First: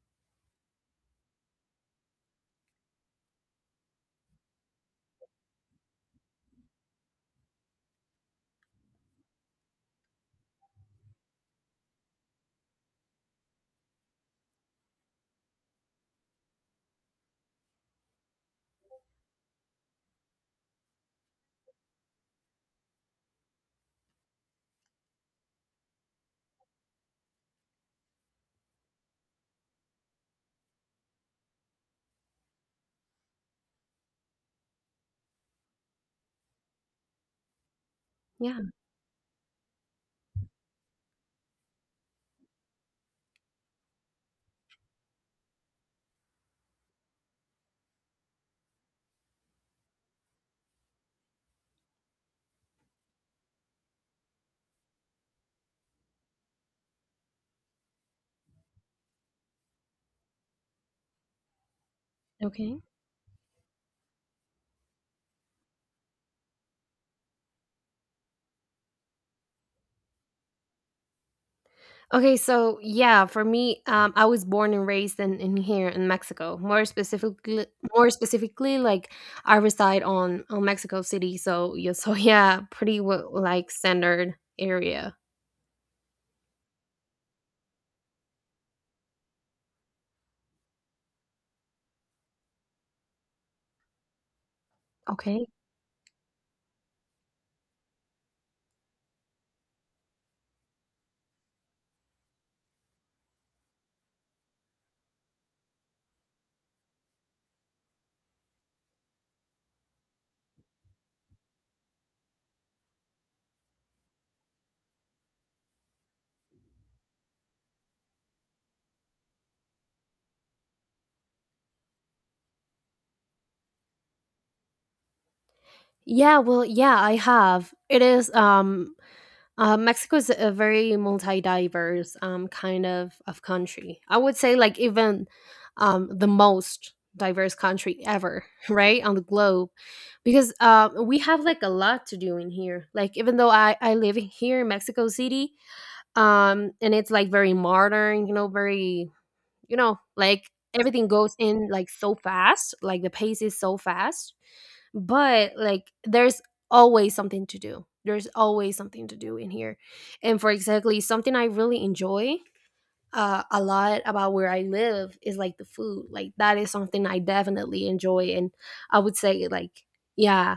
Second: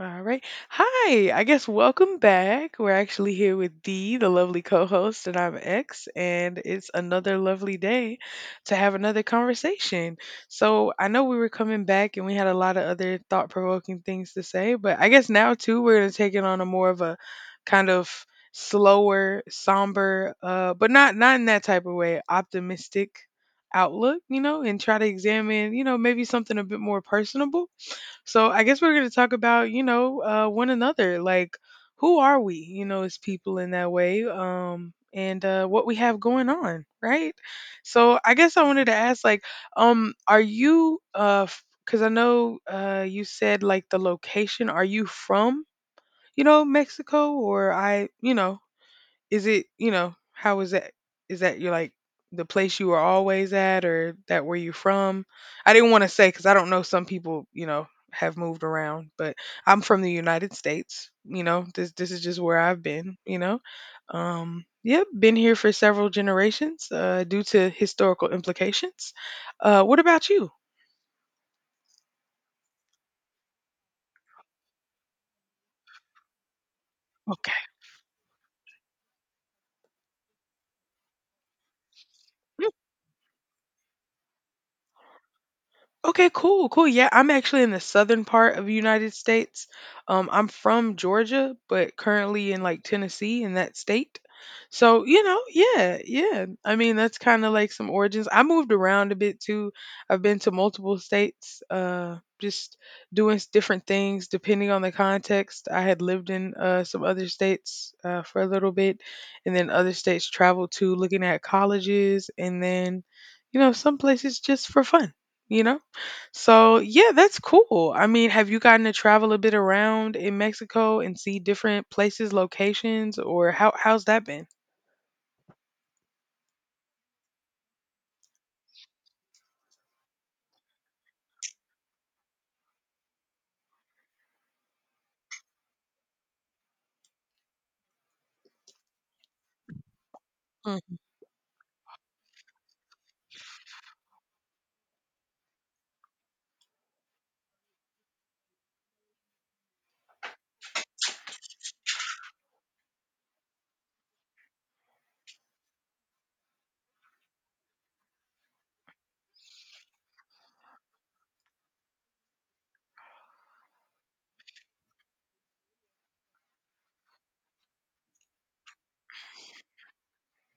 All right. Hi. I guess welcome back. We're actually here with Dee, the lovely co-host, and I'm X, and it's another lovely day to have another conversation. So I know we were coming back and we had a lot of other thought-provoking things to say, but I guess now too we're gonna take it on a more of a kind of slower, somber, but not in that type of way, optimistic outlook, you know, and try to examine, you know, maybe something a bit more personable so I guess we're going to talk about, you know, one another. Like, who are we, you know, as people in that way? And what we have going on, right? So I guess I Yeah. wanted to ask, like, are you, because I know you said like the location, are you from, you know, Mexico or I, you know, is it, you know, how is that? Is that you're like the place you were always at or that where you're from? I didn't want to say because I don't know some people, you know, have moved around, but I'm from the United States, you know, this is just where Okay. I've been, you know. Yeah, been here for several generations, due to historical implications. What about you? Okay. So yeah, for me, I was born and raised in, here in Mexico. More Okay. specifically, like I reside on Mexico City. So yeah, so yeah, pretty like standard area. Okay, cool, cool. Yeah, I'm actually in the southern part of the United States. I'm from Georgia, but currently in like Tennessee in that state. So, you know, Okay. yeah, yeah. I mean, that's kind of like some origins. I moved around a bit too. I've been to multiple states, just different things depending on the context. I had lived in some other states for a little bit, and then other states traveled to looking at colleges, and then, you know, some places just for fun, you know? So, yeah, that's cool. I mean, have you gotten to travel a bit around in Mexico and see different places, locations, or how's that been? Yeah. Well, yeah, I have. It is. Mexico is a very multi-diverse kind of country. I would say like even the most diverse country ever, right, on the globe, because Mhm. we have like a lot to do in here. Like even though I live here in Mexico City, and it's like very modern, you know, very, you know, like everything goes in like so fast, like the pace is so fast, but like there's always something to do there's always something to do in here. And for exactly something I really enjoy, a lot about where I live is like the food, like that is something I definitely enjoy. And I would say like, yeah,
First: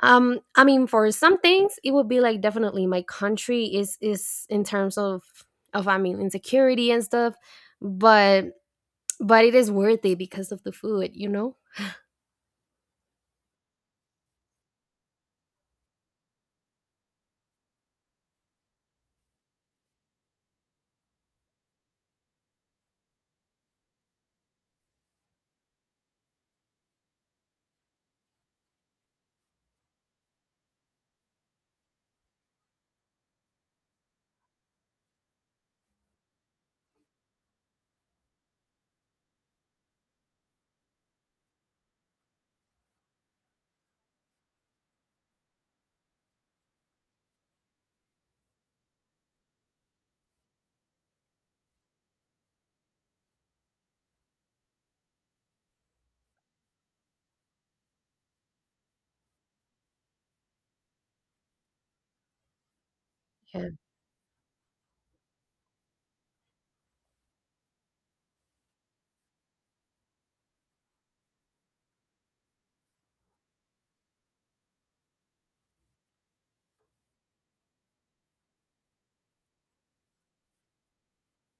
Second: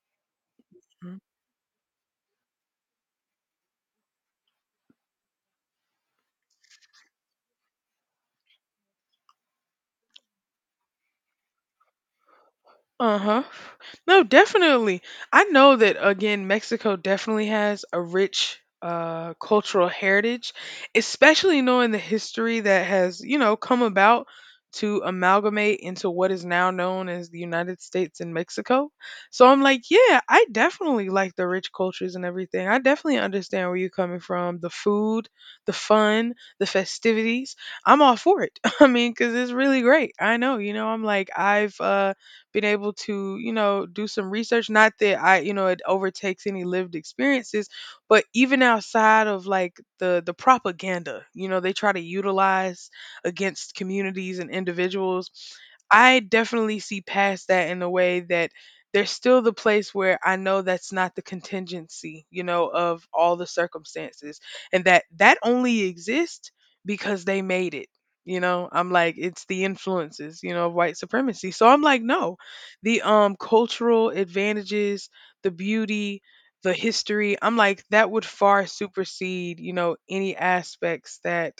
um, I mean, for some things it would be like, definitely my country is in terms of, I mean, insecurity and stuff, but it is worth it because of the food, you know? Uh-huh. No, definitely. I know that again, Mexico definitely has a rich cultural heritage, especially knowing the history that has, you know, come about to amalgamate into what is now known as the United States and Mexico. So I'm like, yeah, I definitely like the rich cultures and everything. I definitely understand where you're coming from, the food, the fun, the festivities. I'm all for it. I mean, cuz it's really great. I know, you know, I'm like I've been able to, you know, do some research. Not that I, you know, it overtakes any lived experiences, but even outside of like the propaganda, you know, they try to utilize against communities and individuals. I definitely see past that in a way that there's still the place where I know that's not the contingency, you know, of all the Yeah. circumstances and that only exists because they made it. You know, I'm like, it's the influences, you know, of white supremacy. So I'm like, no, the cultural advantages, the beauty, the history. I'm like that would far supersede, you know, any aspects that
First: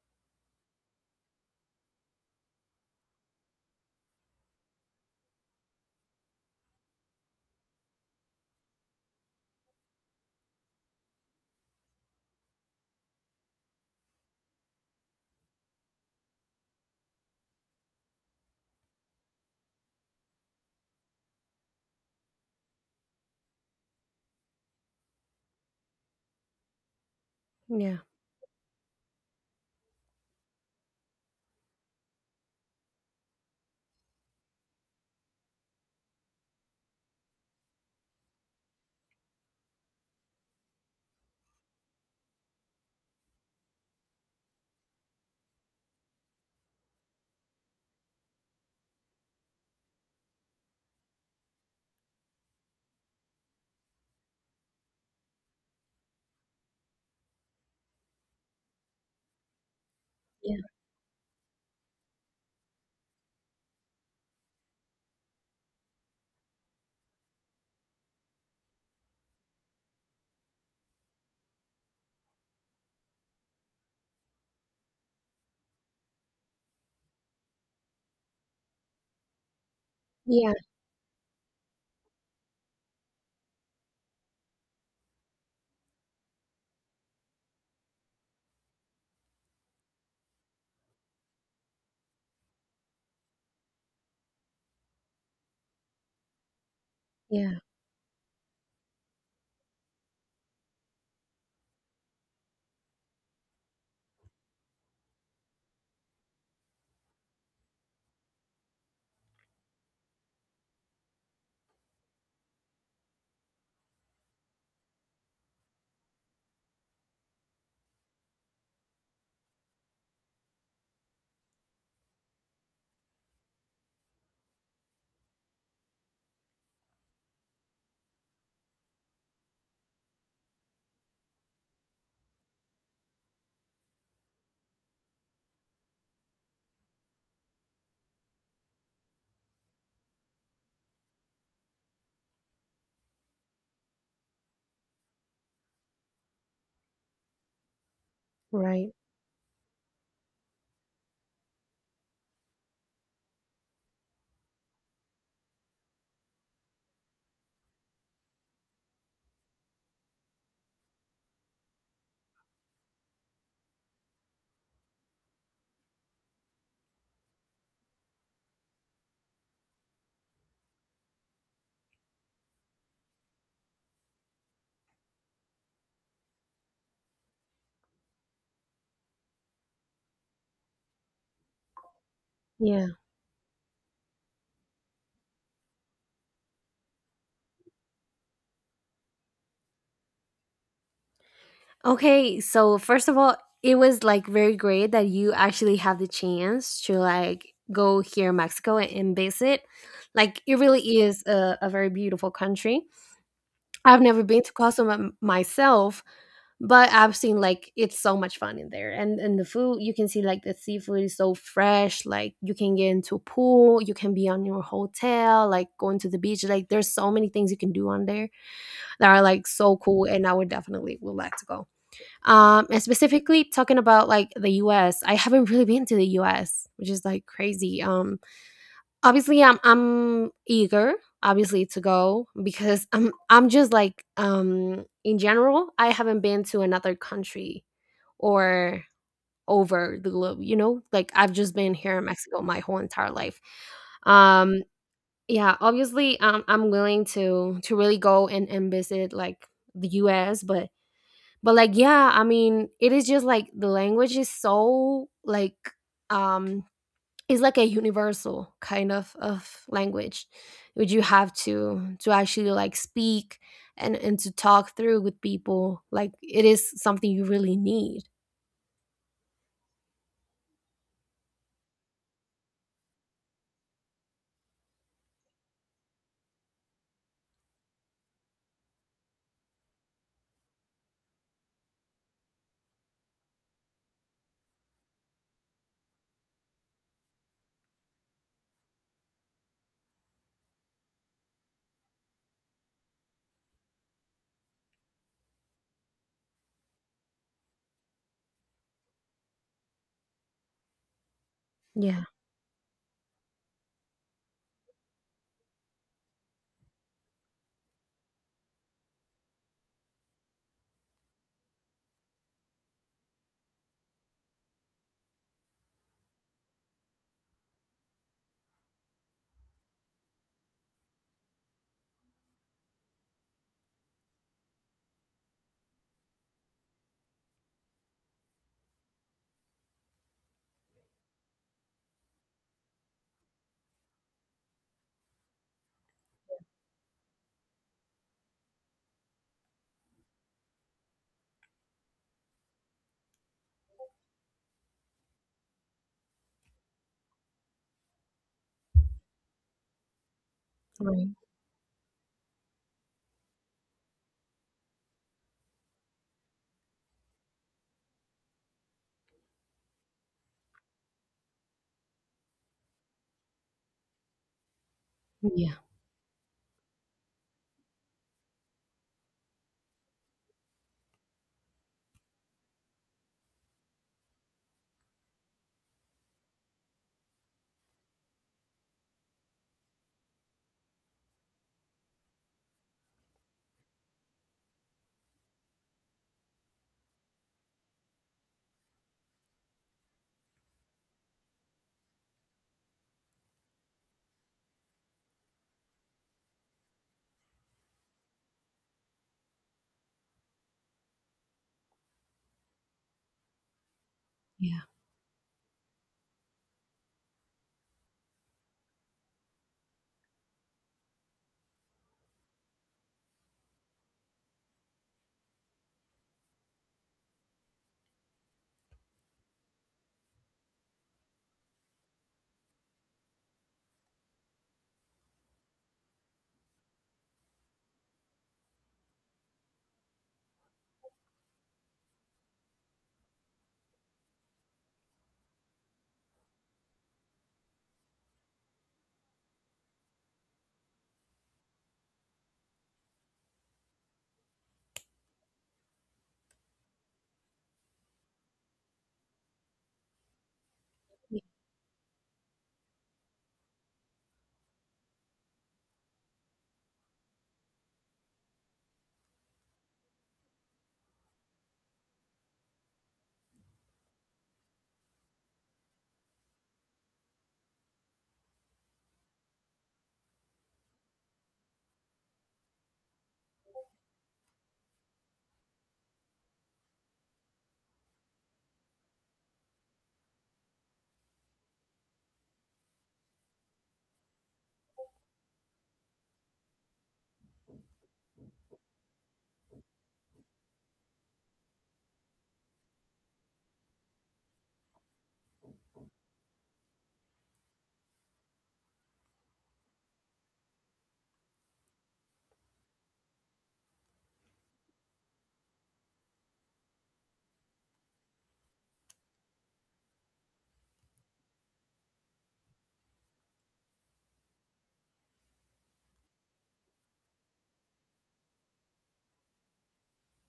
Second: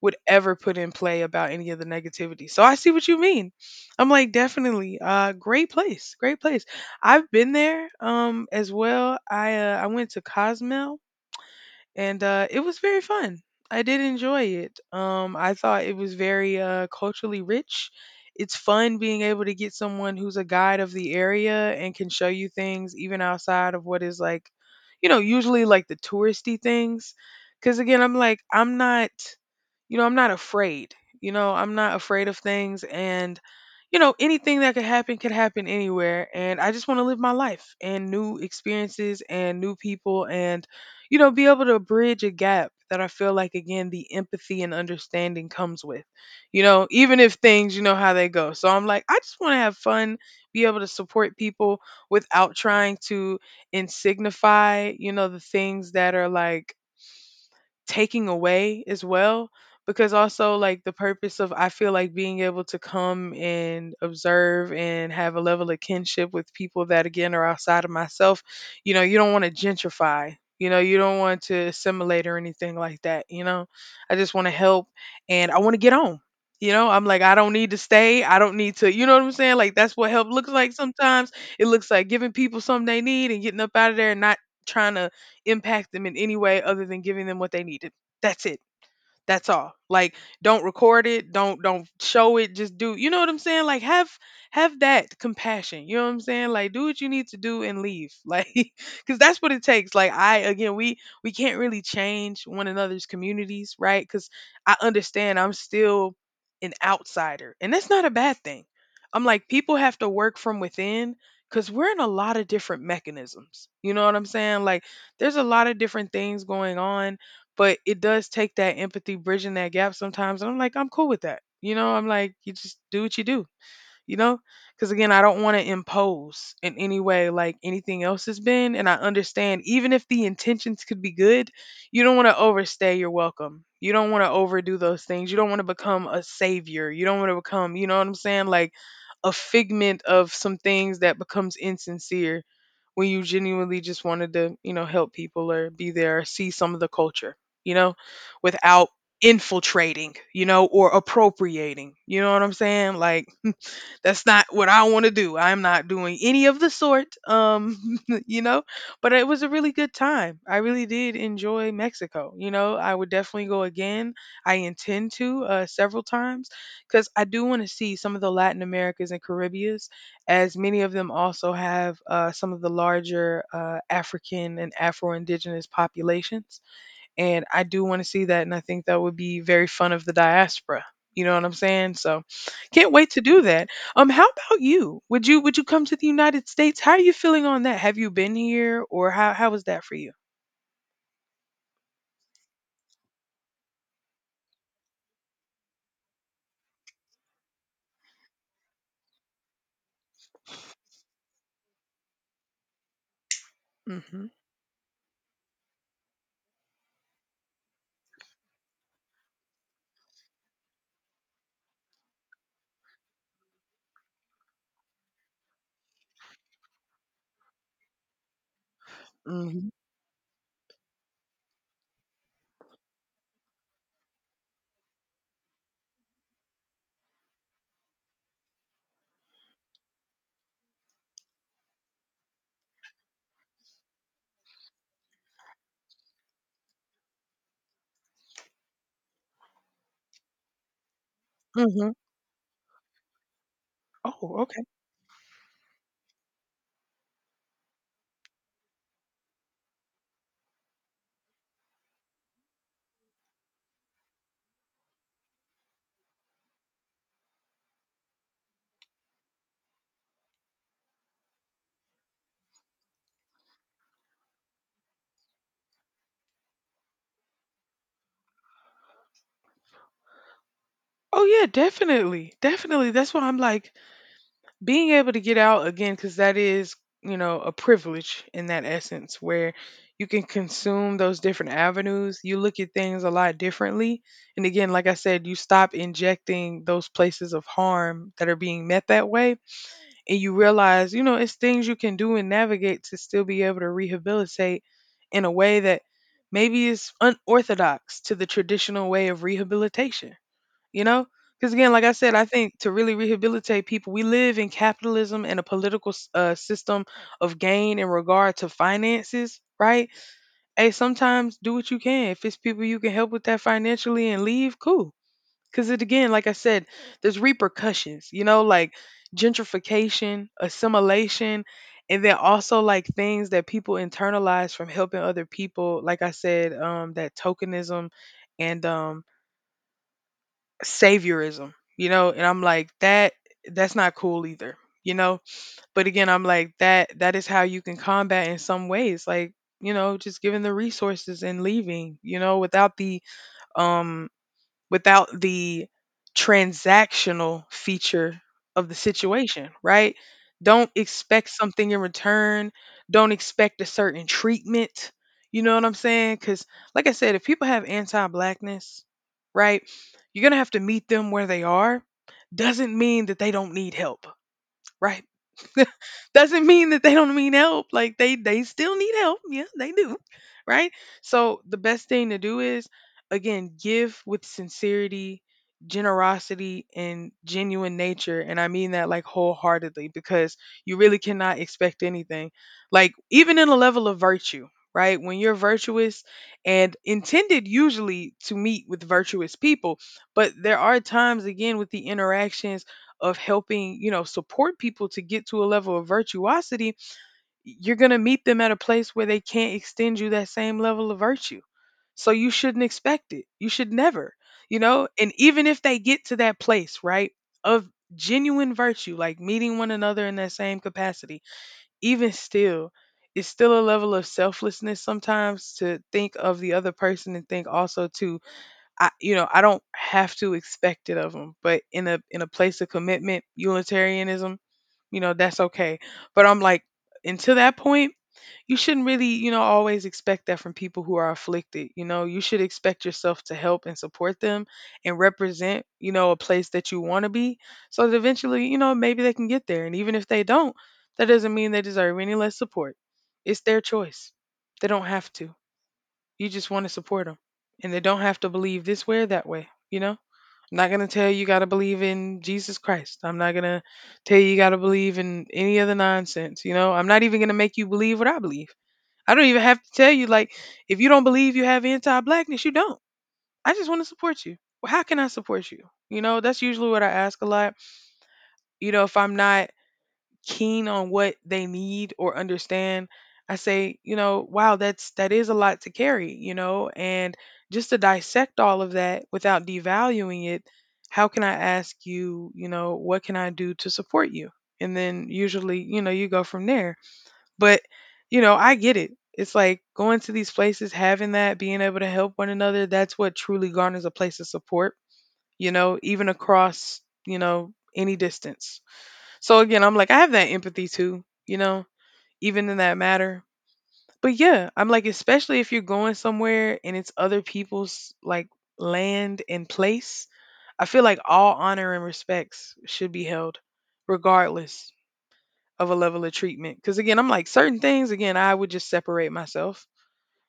would ever put in play about any of the negativity. So I see what you mean. I'm like definitely great place, great place. I've been there as well. I went to Cozumel and it was very fun. I did enjoy it. I thought it was very culturally rich. It's fun being able to get someone who's a guide of the area and can show you things even outside of what is like, you know, usually like the touristy things. Because Yeah. again, I'm like, I'm not, you know, I'm not afraid. You know, I'm not afraid of things. And, you know, anything that could happen anywhere. And I just want to live my life and new experiences and new people. And you know, be able to bridge a gap that I feel like, again, the empathy and understanding comes with, you know, even if things, you know, how they go. So I'm like, I just want to have fun, be able to support people without trying to insignify, you know, the things that are like, taking away as well because also Yeah. like the purpose of I feel like being able to come and observe and have a level of kinship with people that again are outside of myself, you know, you don't want to gentrify. You know, you don't want to assimilate or anything like that, you know. I just want to help and I want to get on. You know, I'm like I don't need to stay. I don't need to, you know what I'm saying? Like that's what help looks Yeah, like sometimes. It looks like giving people something they need and getting up out of there and not trying to impact them in any way other than giving them what they needed. That's it. That's all. Like don't record it, don't show it, just do. You know what I'm saying? Like have that compassion. You know what I'm saying? Like do what you need to yeah. do and leave. Like cuz that's what it takes. Like I again, we can't really change one another's communities, right? Cuz I understand I'm still an outsider. And that's not a bad thing. I'm like people have to work from within cuz we're in a lot of different mechanisms. You know what I'm saying? Like there's a lot of different things going on but it does take that empathy, bridging that gap sometimes. And I'm like, I'm cool with that. You know, I'm like, you just do what you do you know? Because again, I don't want to impose in any way like anything else has been. And I understand, even if the intentions could be good, you don't want to overstay your welcome. You don't want to overdo those things. You don't want to become a savior. You don't want to become, you know what I'm saying? Like a figment of some things that becomes insincere when you genuinely just wanted to, you know, help people or be there, or see some of the culture, you know, without Right. infiltrating, you know, or appropriating. You know what I'm saying? Like that's not what I want to do. I'm not doing any of the sort, you know. But it was a really good time. I really did enjoy Mexico. You know, I would definitely go again. I intend to several times because I do want to see some of the Latin Americas and Caribbeans, as many of them also have some of the larger African and Afro Indigenous populations and I do want to see that, and I think that would be very fun of the diaspora. You know what I'm saying? So, can't Yeah. wait to do that. How about you? Would you come to the United States? How are you feeling on that? Have you been here, or how was that for you? Okay, so first of all, it was like very great that you actually have the chance to like go here in Mexico and visit. Like it really is a very beautiful country. I've never Mm-hmm. been to Cozumel myself. But I've seen like it's so much fun in there, and the food, you can see like the seafood is so fresh. Like you can get into a pool, you can be on your hotel, like going to the beach. Like there's so many things you can do on there that are like Mm-hmm. so cool, and I would definitely would like to go. And specifically talking about like the U.S., I haven't really been to the U.S., which is like crazy. Obviously I'm eager, obviously, to go because I'm just like, um, in general I haven't been to another country or over the globe, you know? Like I've just been Mm-hmm. here in Mexico my whole entire life. Oh, Um, okay. yeah, obviously, I'm willing to really go and visit like the U.S., but like yeah, I mean, it is just like the language is so like, um, it's like a universal kind of language which you have to actually like speak and to talk through with people. Like it is something you really need. Oh yeah, definitely, definitely. That's why I'm like, being able to get out again because that is you know a privilege in that essence where you can consume those different avenues you look at things a lot differently and again like I said you stop injecting those places of harm that are being met that way and you realize you know it's things you can do and navigate to still be able to rehabilitate in a way that maybe is unorthodox to the traditional way of rehabilitation you know because again like I Yeah. said I think to really rehabilitate people we live in capitalism and a political system of gain in regard to finances right hey sometimes do what you can if it's people you can help with that financially and leave cool because it again like I said there's repercussions you know like gentrification assimilation and then also like things that people internalize from helping other people like I said that tokenism and saviorism, you know, and I'm like that's not cool either, you know. But again, I'm like that that is how you can combat in some ways, like you know, just giving the resources and leaving, you know, without the um without the transactional feature of the situation, right? Don't expect something in return. Don't expect a certain treatment. You know what I'm saying? Because, like I said, if people have anti blackness, right, you're going to have to meet them where they are. Doesn't mean that they don't need help. Right. Yeah, Doesn't mean that they don't mean help. Like they still need help. Yeah, they do. Right? So the best thing to do is, again, give with sincerity, generosity and genuine nature, and I mean that like wholeheartedly because you really cannot expect anything. Like even in a level of virtue, right? When you're virtuous and intended usually to meet with virtuous people, but there are times again with the interactions of helping, you know, support people to get to a level of virtuosity, you're going to meet them at a place where they can't extend you that same level of virtue. So you shouldn't expect it. You should never, you yeah. know, and even if they get to that place, right, of genuine virtue, like meeting one another in that same capacity, even still, it's still a level of selflessness sometimes to think of the other person and think also to, I you know, I don't have to expect it of them, but in a place of commitment, Unitarianism, you know, that's okay. But I'm like, until that point, you shouldn't really, you know, always expect that from people who are afflicted. You know, you should expect yourself to help and support them and represent, you know, a place that you want to be so that eventually, you know, maybe they can get there. And even if they don't, that doesn't mean they deserve any less support. It's their choice. They don't have to. You just want to support them. And they don't have to believe this way or that way, you know? I'm not going to tell you you got to believe in Jesus Christ. I'm not going to tell you you got to believe in any other nonsense, you know? I'm not even going to make you believe what I believe. I don't even have to tell you, like, if you don't believe you have anti blackness, you don't. I just want to support you. Well, how can I support you? You know, that's usually what I ask a lot. You know, if I'm not keen on what they need or understand, I say, you know, wow, that is a lot to carry, you know, and just to dissect all of that without devaluing it, how can I ask you, you know, what can I do to support you? And then usually, you know, you go from there. But, you know, I get it. It's like going to these places, having that, being able to help one another, that's what truly garners a place of support, you know, even across, you know, any distance. So again, I'm like, I have that empathy too, you know, even in that matter. But yeah, I'm like, especially if you're going somewhere and it's other people's like land and place, I feel like all honor and respects should be held, regardless of a level of treatment. Because again, I'm like, certain things, again, I would just separate myself.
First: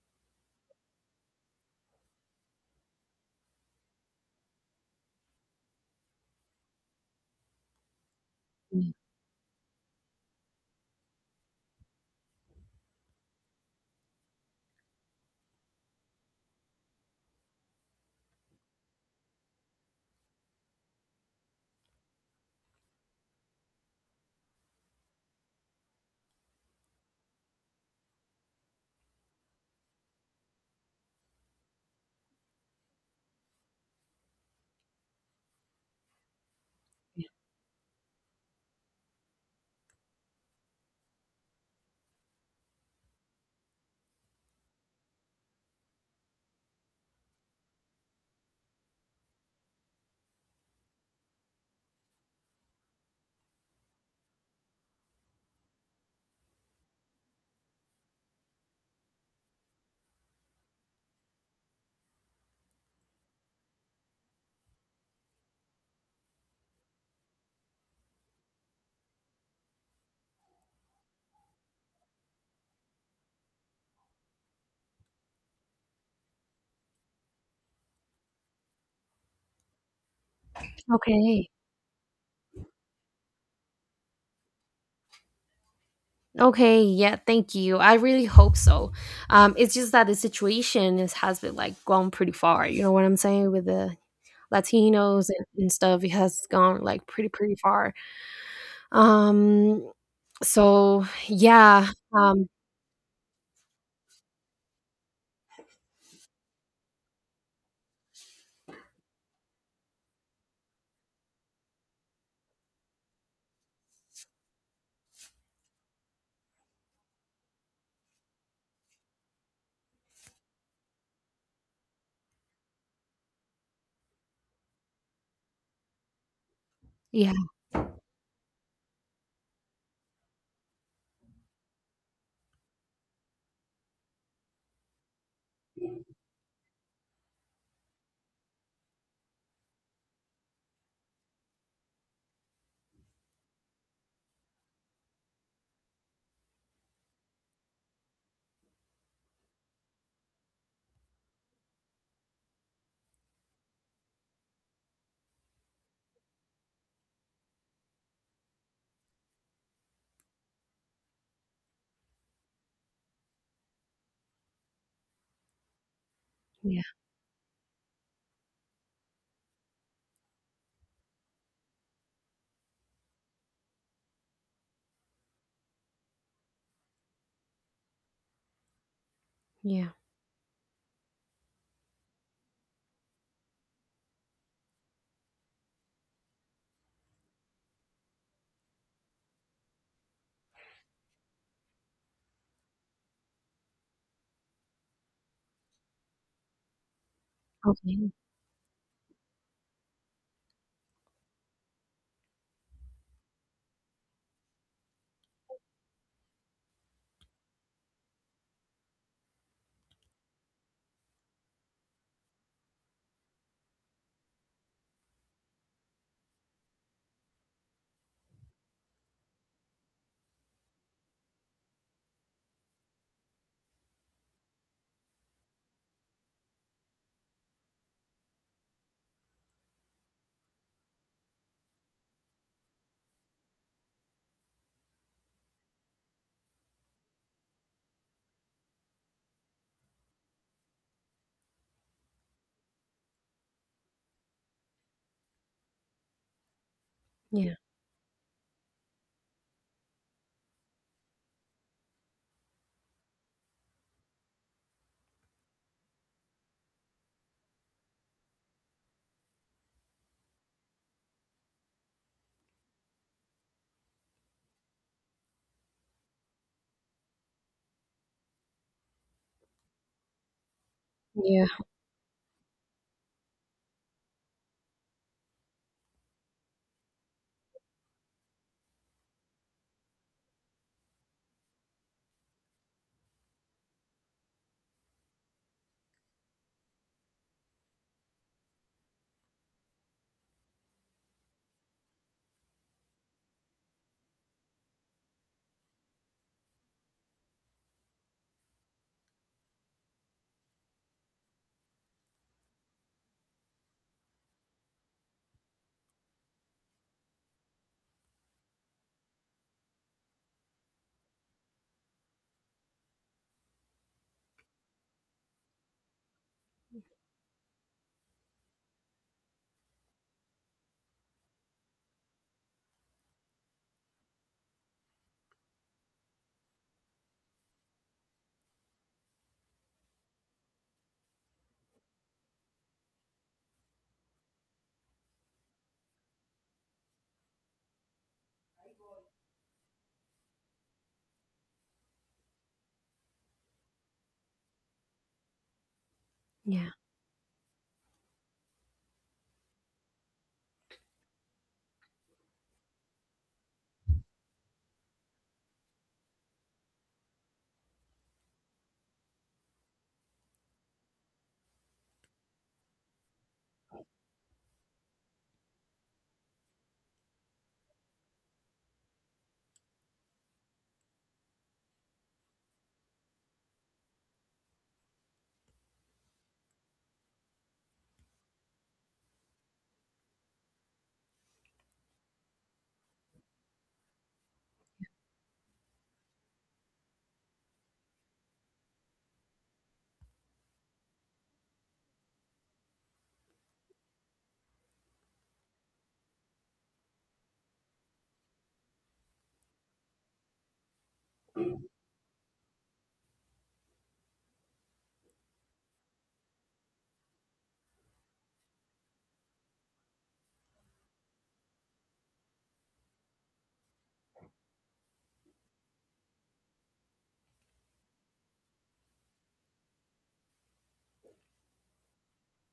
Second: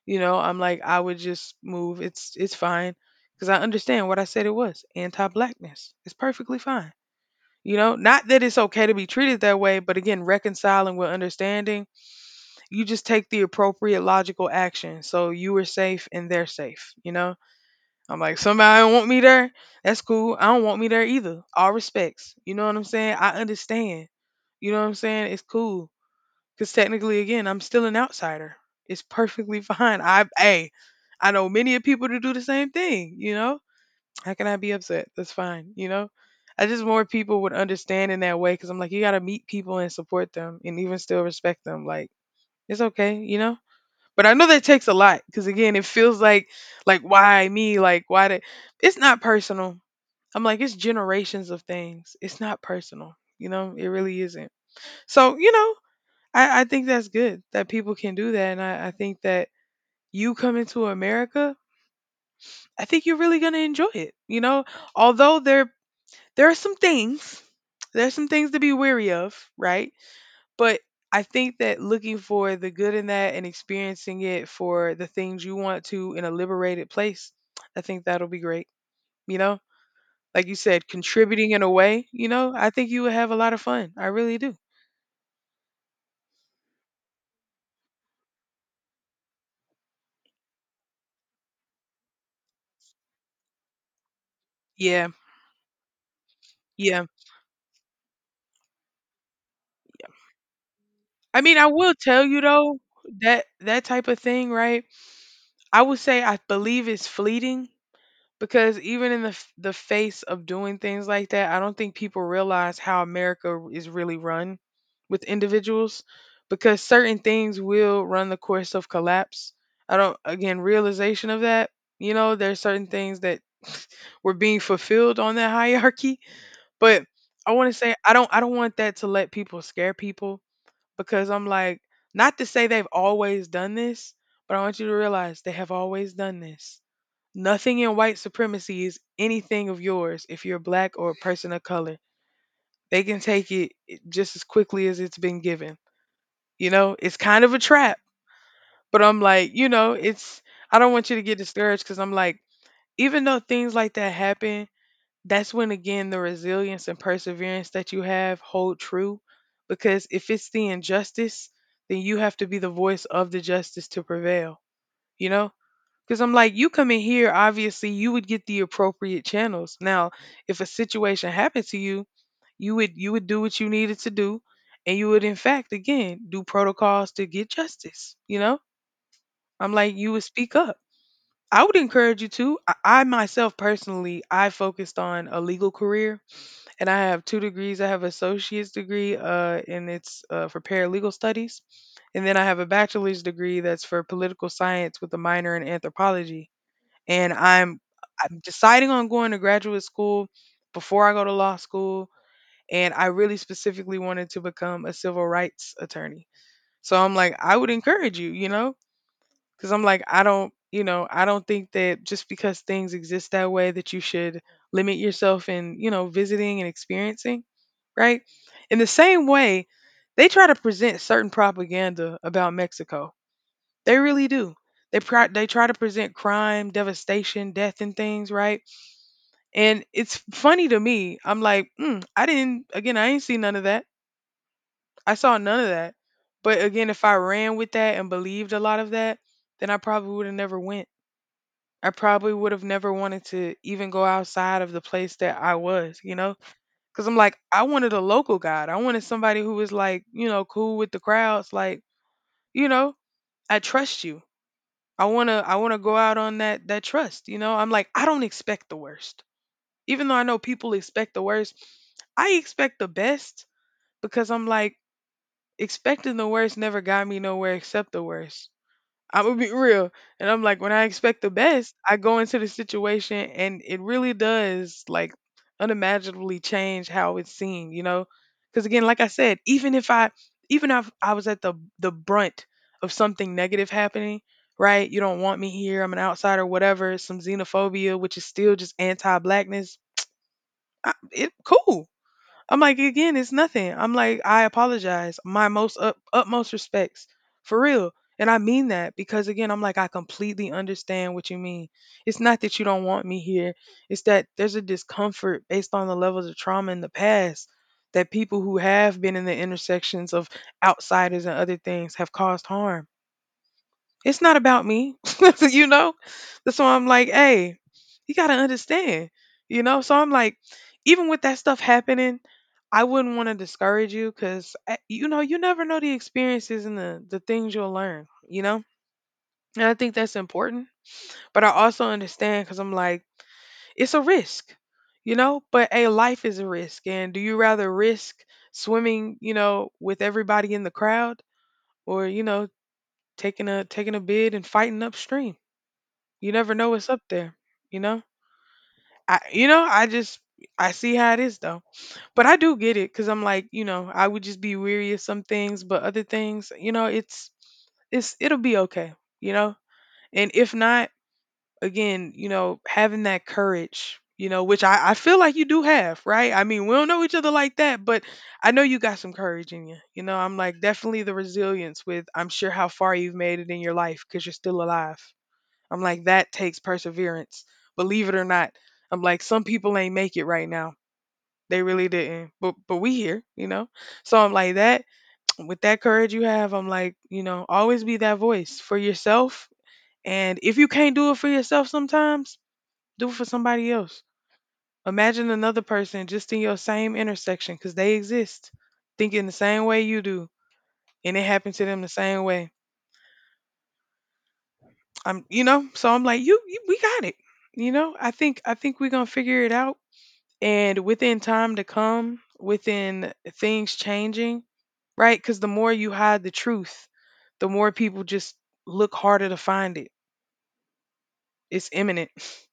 You know, I'm like, I would just move. It's fine. Because I understand what I said it was. Anti blackness. It's perfectly fine. You know, not that it's okay to be treated that way, but again, reconciling with understanding, you just take the appropriate logical action. So you are safe and they're safe, you know? I'm like, somebody don't want me there. That's cool. I don't want me there either. All respects. You know what I'm saying? I understand. You know what I'm saying? It's cool. Cause technically, again, I'm still an outsider. It's perfectly fine. I, hey, I know many of people to do the same thing, you know? How can I be upset? That's fine, you know? I just more people would understand in that way because I'm like, you got to meet people and support them and even still respect them. Like, it's okay, you know? But I know that takes a lot because again, it feels like, why me? Like, why did, it's not personal. I'm like, it's generations of things. It's not personal, you know? It really isn't. So, you know, I think that's good that people can do that. And I think that you come into America, I think you're really going to enjoy it, you know? Although there are some things, there's some things to be weary of, right? But I think that looking for the good in that and experiencing it for the things you want to in a liberated place, I think that'll be great, you know, like you said, Okay. contributing in a way, you know, I think you would have a lot of fun. I really do. Okay, yeah, thank you. I really hope so. It's just that the situation is, has been like gone pretty far. You know what I'm saying, with the Yeah, Latinos and stuff. It has gone yeah. like pretty far. Um, so I mean, I yeah, will tell you um, though that that type of thing, right, I would say I believe it's fleeting because even in the face of doing things like that, I don't think people realize how America is really run with individuals because certain things will run the course of collapse. I don't, again, realization of that. You know, there's certain things that were being fulfilled on that hierarchy, but yeah, I want to say I don't want that to let people scare people because I'm like, not to say they've always done this, but I want you to realize they have always done this. Nothing in white supremacy is anything of yours if you're black or a person of color. They can take it just as quickly as it's been given. You know, it's kind of a trap, but I'm like, you know, it's, I don't want you to get discouraged because I'm like, even though things like that happen, that's when again the resilience and perseverance that you have hold true. Because if it's the injustice, then you have to be the voice of the justice to prevail, you know? Because I'm like, you yeah, come in here, obviously, you would get the appropriate channels. Now, if a situation happened to you, you would do what you needed to do, and you would, in fact, again, do protocols to get justice. You know, I'm yeah. like, you would speak up. I would encourage you to. I myself personally, I focused on a legal career, and I have 2 degrees. I have associate's degree, and it's for paralegal studies, and then I have a bachelor's degree that's for political science with a minor in anthropology, and I'm Okay, I'm deciding on going to graduate school before I go to law school, and I really specifically wanted to become a civil rights attorney. So I'm like I would encourage you, you know, cuz I'm like I don't, you know, I don't think that just because things exist that way that you should limit yourself in, you know, visiting and experiencing, right? In the same way, they try to present certain propaganda about Mexico, they really do. They they try to present crime, devastation, death, and things, right? And it's funny to me. I'm like, mm, I didn't. Again, I ain't see none of that. I saw none of that. But again, if I ran with that and believed a lot of that, then I probably would have never went. I probably would have never wanted to even go outside of the place that I was, you know? Because I'm like, yeah, I wanted a local guide. I wanted somebody who was like, you know, cool with the crowds. Like, you know, I trust you. I want to go out on that trust, you know? I'm like I don't expect the worst. Even though I know people expect the worst, I expect the best because I'm like expecting the worst never got me nowhere except the worst. I'm gonna be real. And I'm like, when I expect the yeah, best, I go into the situation and it really does like unimaginably change how it's seen, you know? Because again, like I said, even if I was at the brunt of something negative happening, right? You don't want me here. I'm an outsider, whatever. Some xenophobia, which is still just anti-blackness. It cool. I'm like, again, it's nothing. I'm like, I apologize. My most utmost respects, for real. And I mean that because again, I'm like, I completely understand what you mean. It's not that you don't want me here. It's that there's a discomfort based on the levels of trauma in the past that people who have been in the intersections of outsiders and other things have caused harm. It's not about me. You know? So I'm like, hey, you gotta understand. You know? So I'm like, even with that stuff happening, I wouldn't want to discourage you because, you know, you never know the experiences and the things you'll learn, you know? And I think that's important. But I also understand because I'm like, it's a risk, you know? But a life is a risk. And do you rather risk swimming, you know, with everybody in the crowd or, you know, taking a bid and fighting upstream? You never know yeah, what's up there, you know? I you know, I just I see how it is though. But I do get it cuz I'm like, I would just be weary of some things, but other things, it'll be okay, you know? And if not, again, having that courage, which I feel like you do have, right? I mean, we don't know each other like that, but I know you got some courage in you. You know, I'm like definitely the resilience with I'm sure how far you've made it in your life cuz you're still alive. I'm like, that takes perseverance. Believe it or not. I'm like, some people ain't make it right now. They really didn't. But we here? So I'm like that with that courage you have, I'm like, always be that voice for yourself. And if you can't do it for yourself sometimes, do it for somebody else. Imagine another person just in your same intersection because they exist, thinking the same way you do, and it happened to them the same way. So I'm like, you we got it. You know, I think we're gonna figure it out and within time to come, within things changing, right? Because the more you hide the truth, the more people just look harder to find it. It's imminent.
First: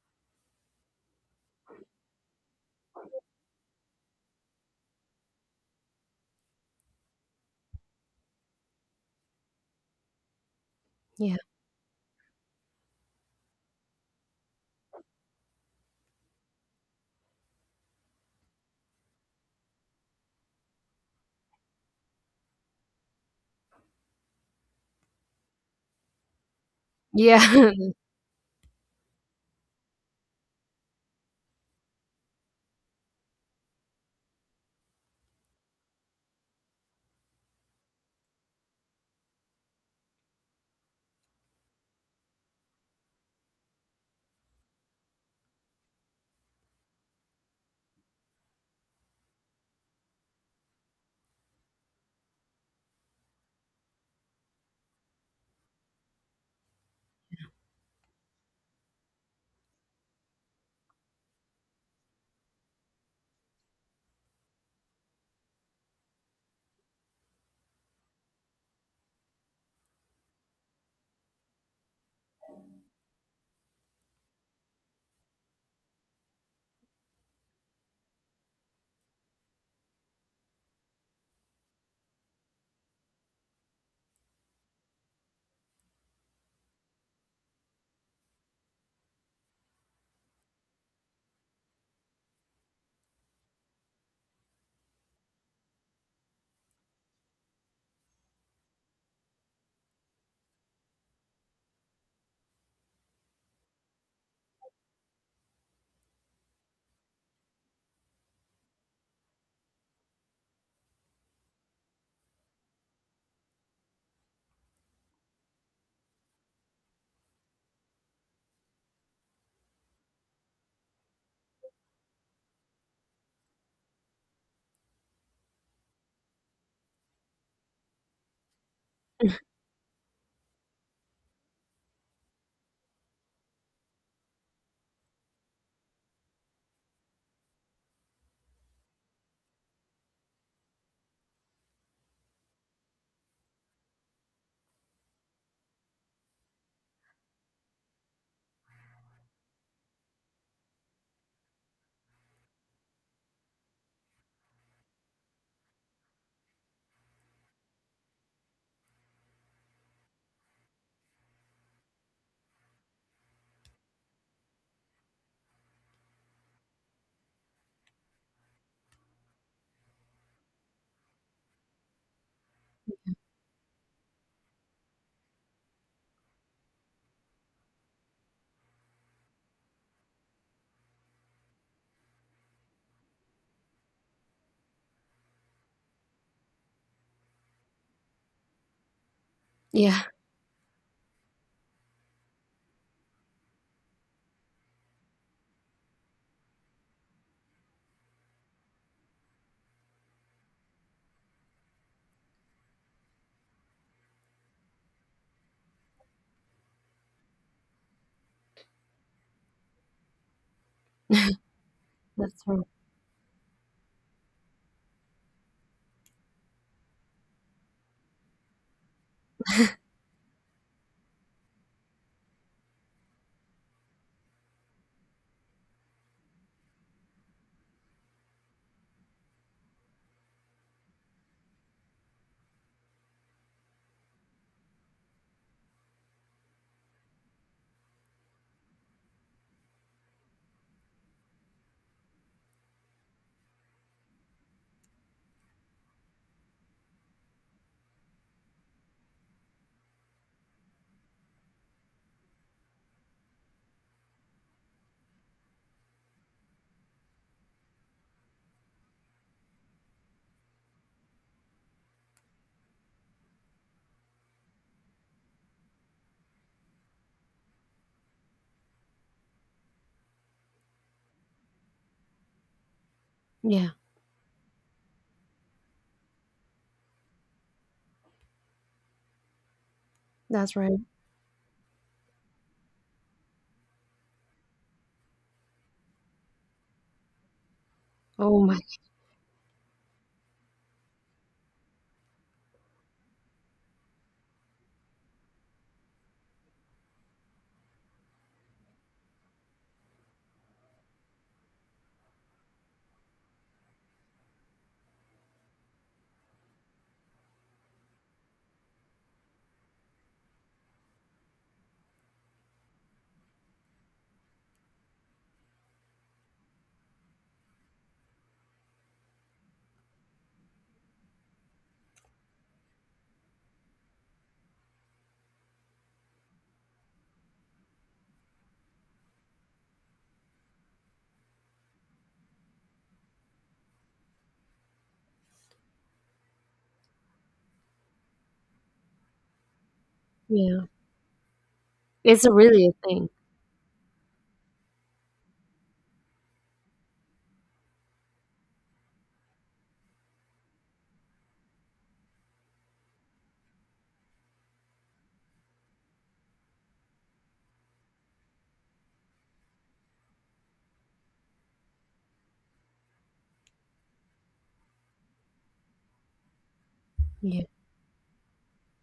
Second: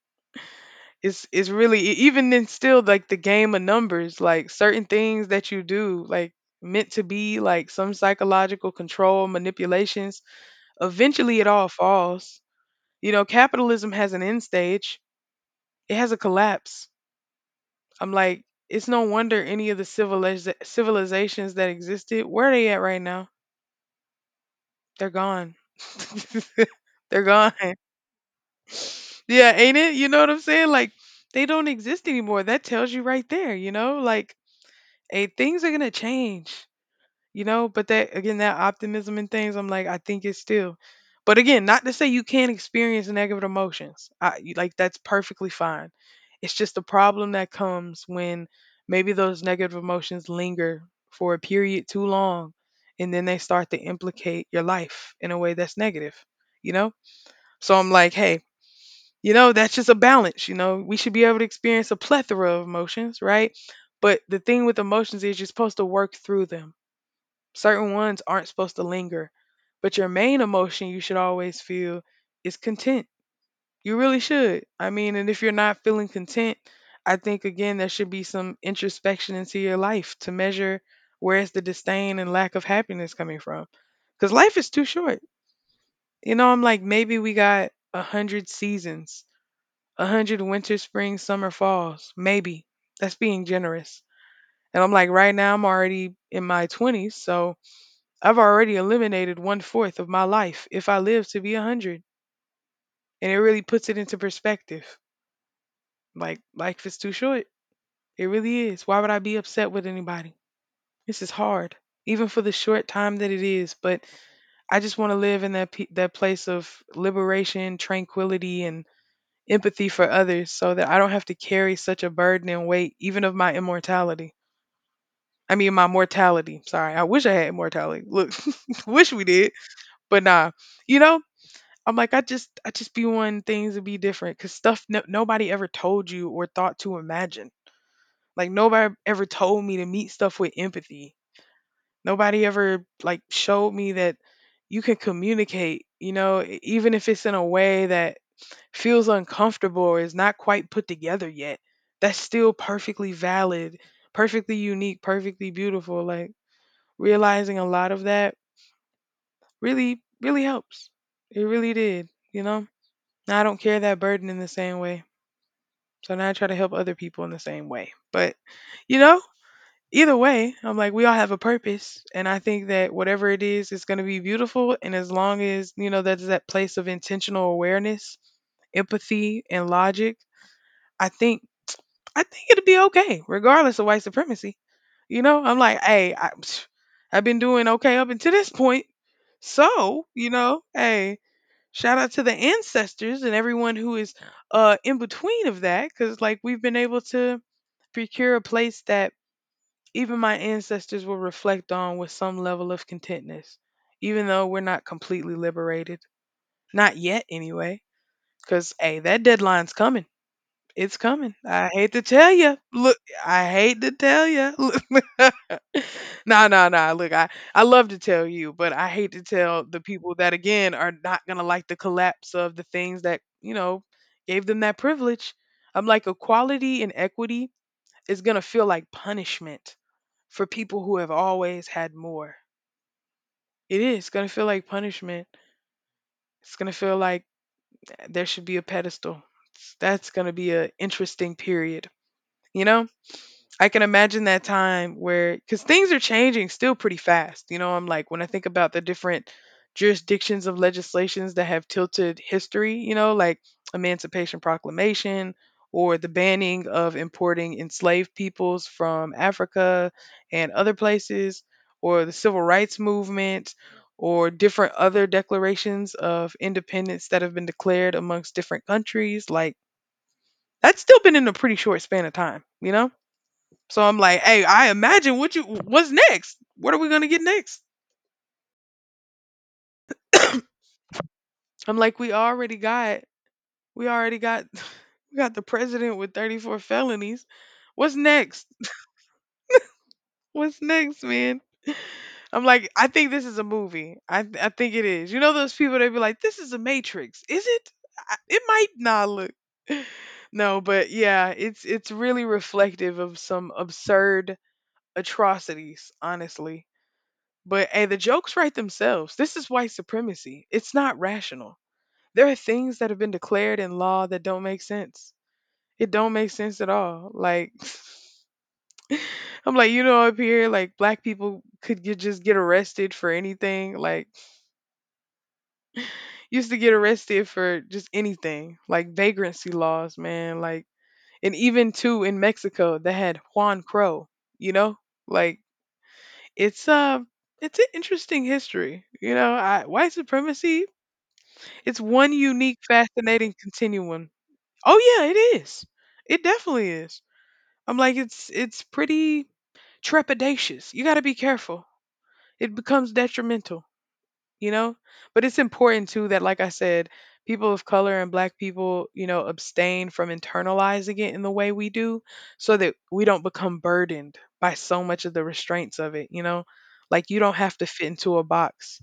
It's really even then still like the game of numbers, like certain things that you do, like meant to be like some psychological control manipulations. yeah, Eventually, it all falls. You know, capitalism has an end stage. It has a collapse. I'm like, it's no wonder any of the civilizations that existed, where are they at right now? They're gone. They're yeah, gone. Yeah, ain't it? You know what I'm saying? Like, they don't exist anymore. That tells you right there, you know? Like, hey, things are going to change. You know, but that again that optimism and things, I'm like, I think it's still. But again, not to say you can't experience negative emotions, like that's perfectly fine. It's just the problem that comes when maybe those negative emotions linger for a period too long, and then they start to implicate your life in a way that's negative, you know? So I'm like, hey, that's just a balance. We should be able to experience a plethora of emotions, right? But the thing with emotions is you're supposed to work through them. Certain ones aren't supposed to linger, but your main emotion you should always feel is content. You really should. I mean, and if you're not feeling content, I think again there should be some introspection into your life to measure where's the disdain and lack of happiness coming from. Because life is too short. You know, I'm like, maybe we got 100 seasons, 100 winter, spring, summer, falls. Maybe. That's being generous. And I'm like, right now I'm already in my 20s, so I've already eliminated one fourth of my life if I live to be 100. And it really puts it into perspective. Like life is too short. It really is. Why would I be upset with anybody? This is hard, even for the short time that it is. But I just want to live in that place of liberation, tranquility, and empathy for others, so that I don't have to carry such a burden and weight, even of my immortality. I mean, my mortality. Sorry, I wish I had immortality. Look, wish we did, but nah. You know, I'm like, I just be wanting things to be different because stuff no, nobody ever told you or thought to imagine. Like nobody ever told me to meet stuff with empathy. Nobody ever like showed me that you can communicate, you know, even if it's in a way that feels uncomfortable or is not quite put together yet. That's still perfectly valid, perfectly unique, perfectly beautiful. Like realizing a lot of that really, really helps. It really did, you know? Now I don't carry that burden in the same way. So now I try to help other people in the same way. But, you know, either way, I'm like, we all have a purpose. And I think that whatever it is, it's going to be beautiful. And as long as, you know, that's that place of intentional awareness, empathy, and logic, I think, I think it'll be okay, regardless of white supremacy. You know, I'm like, hey, I've been doing okay up until this point. yeah. So, you know, hey, shout out to the ancestors and everyone who is in between of that because like we've been able to procure a place that even my ancestors will reflect on with some level of contentness, even though we're not completely liberated. Not yet anyway, because hey, that deadline's coming. It's coming. I hate to tell That's you. right. Look, I hate to tell you. No, no, no. Look, I love to tell you, but I hate to tell the people that again are not gonna like the collapse of the things that you know gave them that privilege. I'm like equality and equity is gonna feel like punishment for people who have always had more. It is gonna feel like punishment. It's gonna feel like, eh, there should be a pedestal. That's gonna be an interesting period, you know. I can imagine that time where, because things are changing still pretty fast. You know, I'm like, when I think about the different jurisdictions of legislations that have tilted history, you know, like Emancipation Proclamation or the banning of importing enslaved peoples from Africa and other places, or the Civil Rights Movement, or different other declarations of independence that have been declared amongst different countries, like that's still been in a pretty short span of time, you know? Yeah, So I'm like, hey, I imagine what you what's next? What are we gonna get next? that's right. I'm like, we already got we got the president with 34 felonies. What's Oh next? my, What's next, man? I'm like, I think this is a movie. I think it is. You know those people that be like, this is a Matrix. Is it? It might not look. No, but yeah, it's really reflective of some absurd atrocities, honestly. But hey, the jokes write themselves. This is white supremacy. It's not rational. There are things that have been declared in law that don't make sense. It don't make sense at all. Like I'm like, you know, up here, like black people could just get arrested for anything. Like used to get arrested for just anything. Like vagrancy laws, man. Like and even too in Mexico they had Juan Crow, you know? Like it's uh it's an interesting history. You know, white yeah. supremacy. It's one It's a unique, really a thing. fascinating continuum. Oh yeah, it is. It definitely is. I'm like it's pretty trepidatious. You got to be careful. It becomes detrimental, you know? But it's important too that like I said, people of color and black people, you know, abstain from internalizing it in the way we do so that we don't become burdened by so much of the restraints of it, you know? Like you don't Yeah, have to fit into a box.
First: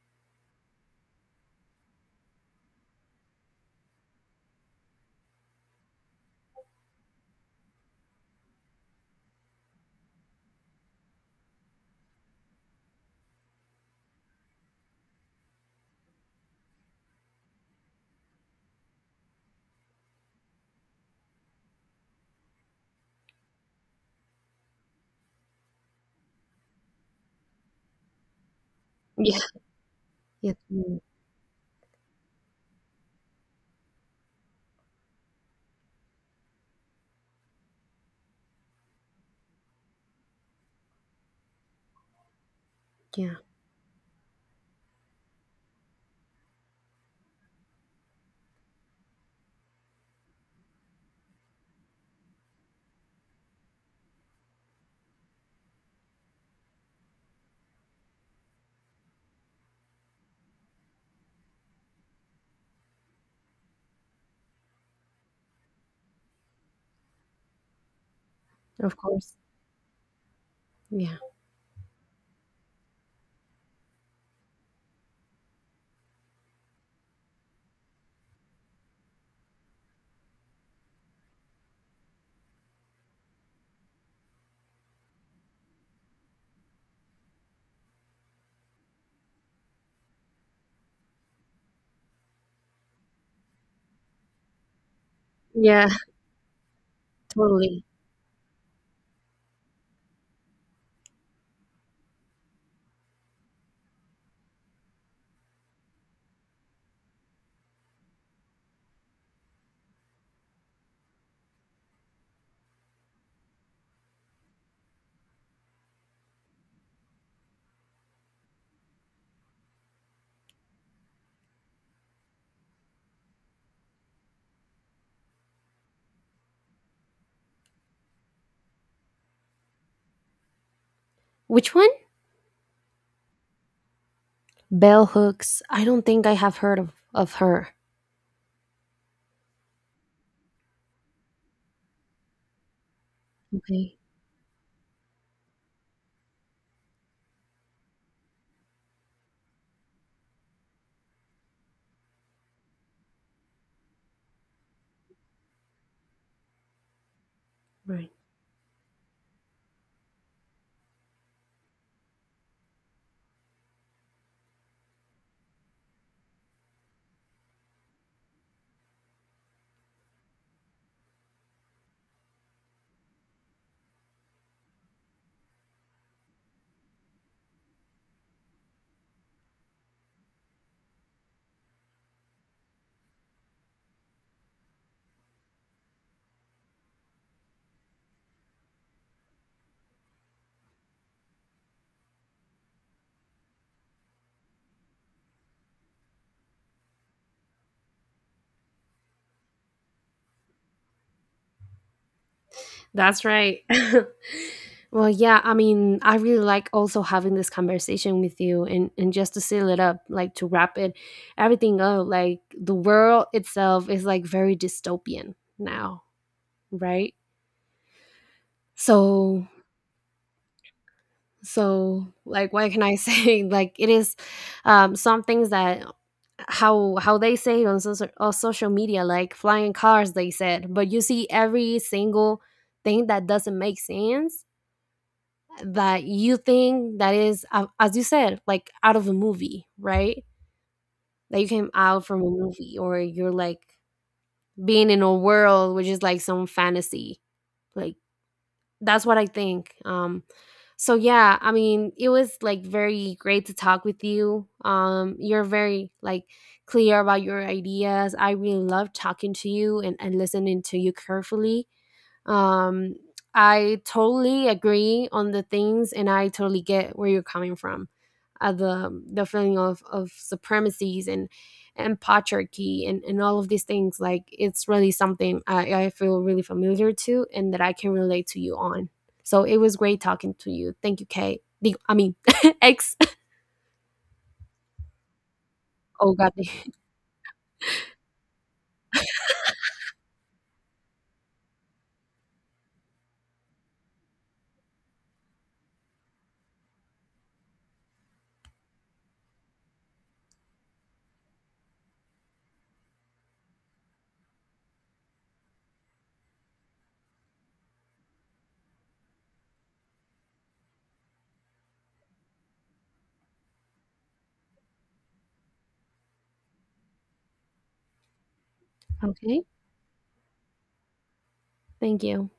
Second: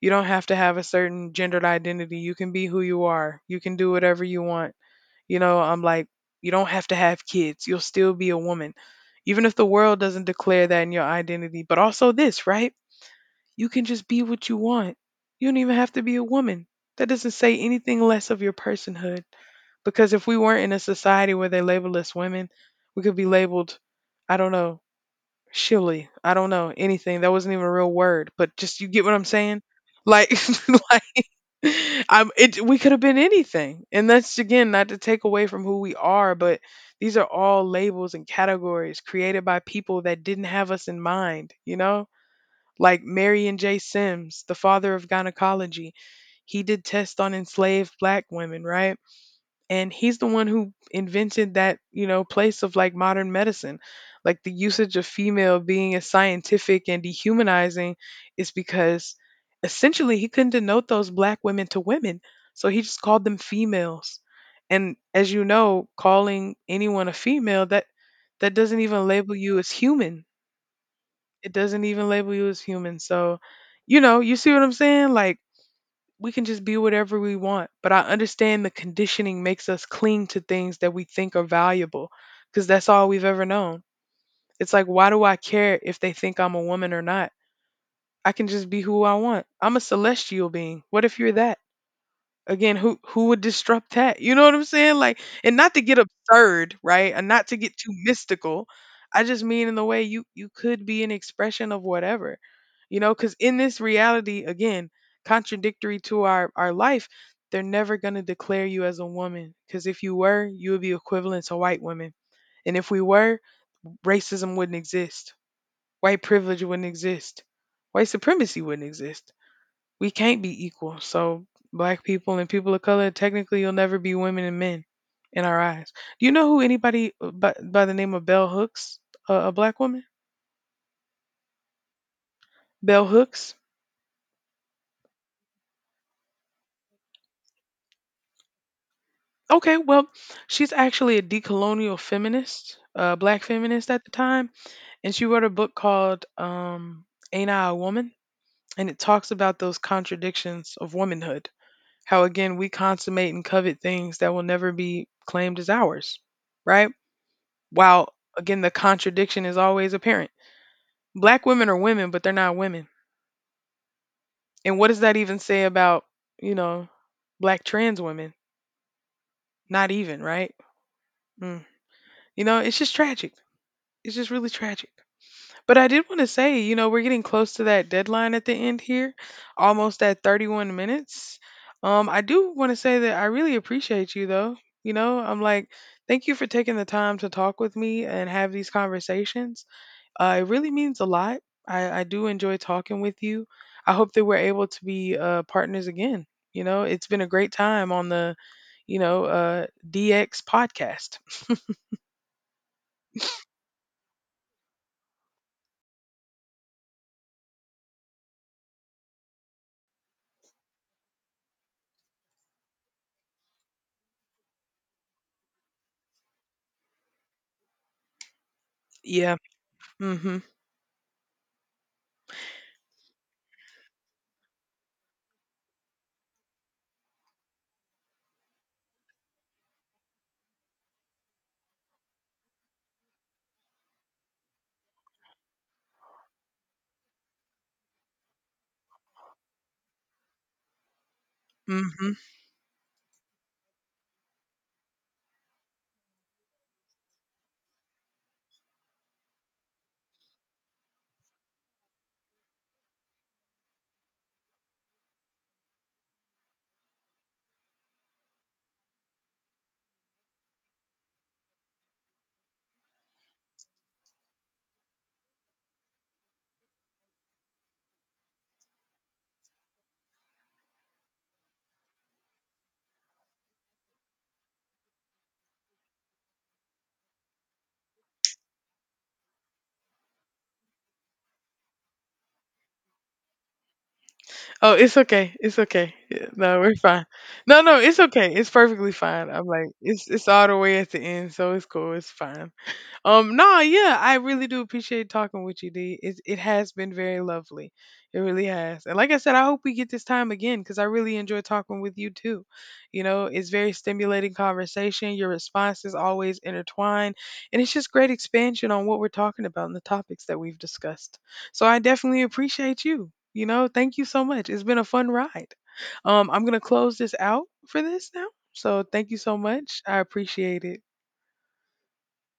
You don't have to have a certain gendered identity. You can be who you are. You can do whatever you want. You know, I'm like, you don't have to have kids. You'll still be a woman. Even if the world doesn't declare that in your identity, but also this, right? You can just be what you want. You don't even have to be a woman. That doesn't say anything less of your personhood. Because if we weren't in a society where they label us women, we could be labeled, I don't know, shilly. I don't know, anything. That wasn't even a real word, but just you get what I'm yeah, saying? Like, yeah, I'm it we could have been anything. And that's again not to take away from who we are, but these are all labels and categories created by people that didn't have us in mind, you know? Like yeah. Marion J. Sims, the father of gynecology. He did tests on enslaved black women, right? And he's the one who invented that, you know, place of like modern medicine, like the usage of female being as scientific and dehumanizing is because essentially he couldn't denote those black women to women, so he just called them females. And as you know, calling anyone a female, that doesn't Of even label course. you as human. Yeah. It doesn't even label you as human. So you know, you see what I'm saying? Like, we can just be whatever we want. But I understand the conditioning makes us cling to things that we think are valuable because that's all we've ever known. It's like, why do I care if they think I'm a woman or not? I can just be who I want. I'm a celestial being. What if you're that? Again, who would disrupt that, you know what I'm saying? Like, and not to Yeah, get absurd, right? And not to get totally. too mystical. I just mean in the way you could be an expression of whatever, you know, because in this reality, again, contradictory to our life, they're never going to declare you as a woman because if you were, you would be equivalent to white women. And if we were, racism wouldn't exist. White privilege wouldn't exist. White supremacy wouldn't exist. We can't be equal. So black people and people of color, technically, you'll never be women and men in our eyes. Do you know who anybody by the name of Bell Hooks, a black woman? Which one? Bell Hooks. Bell Hooks. I don't think I have heard of her. Okay, well, she's actually a decolonial feminist, a black feminist Okay. at the time, and she wrote a book called "Ain't I a Woman?" And it talks about those contradictions of womanhood. How again we consummate and covet things that will never be claimed as ours, right? Right. While again the contradiction is always apparent. Black women are women, but they're not women. And what does that even say about, you know, black trans women? Not even, right? Mm. You know, it's just tragic. It's just really tragic. But I did want to say, you know, we're getting close to that deadline at the end here, almost at 31 minutes. I do want to say that I really appreciate you, though. You know, I'm like, thank you for taking the time to talk with me and have these conversations. It really means a lot. I do enjoy talking with you. I hope that we're able to be partners again. You know, it's been a great time on the DX podcast. That's right. Well, yeah, I mean, I really like also having this conversation with you and just to seal it up, like to wrap it everything up, like the world itself is like very dystopian now, right? Yeah. So Mm-hmm. so like what can I say? Like it is, um, some things that, how they say it on social media, like flying cars, they said, but you see every single thing that doesn't make sense, that you think that is, as you said, like out of a movie, right? That you came out Mm-hmm. from a movie, or you're like being in a world which is like some fantasy, like, that's what I think. So yeah, I mean, it was like very great to talk with you. You're very like clear about your ideas. I really love talking to you and listening to you carefully. Um, I totally agree on the things, and I totally get where you're coming from. The feeling of supremacies and patriarchy and all of these things, like it's really something I feel really familiar to and that I can relate to you on. So it was great talking to you. Thank you, Kate. Digo- I mean, X. Oh, it's okay. It's okay. Oh Yeah, God. no, we're fine. No, no, it's okay. It's perfectly fine. I'm like, it's all the way at the end, so it's cool. It's fine. No, yeah, I really do appreciate talking with you, D. It has been very lovely. It really has. And like I said, I hope we get this time again because I really enjoy talking with you too. You know, it's very stimulating conversation. Your responses always intertwine. And it's just great expansion on what we're talking about and the topics that we've discussed. So I definitely appreciate you. You know, thank you so much. It's been a fun ride. I'm going to close this out for this now. So thank you so Okay. much. I appreciate it. Thank you.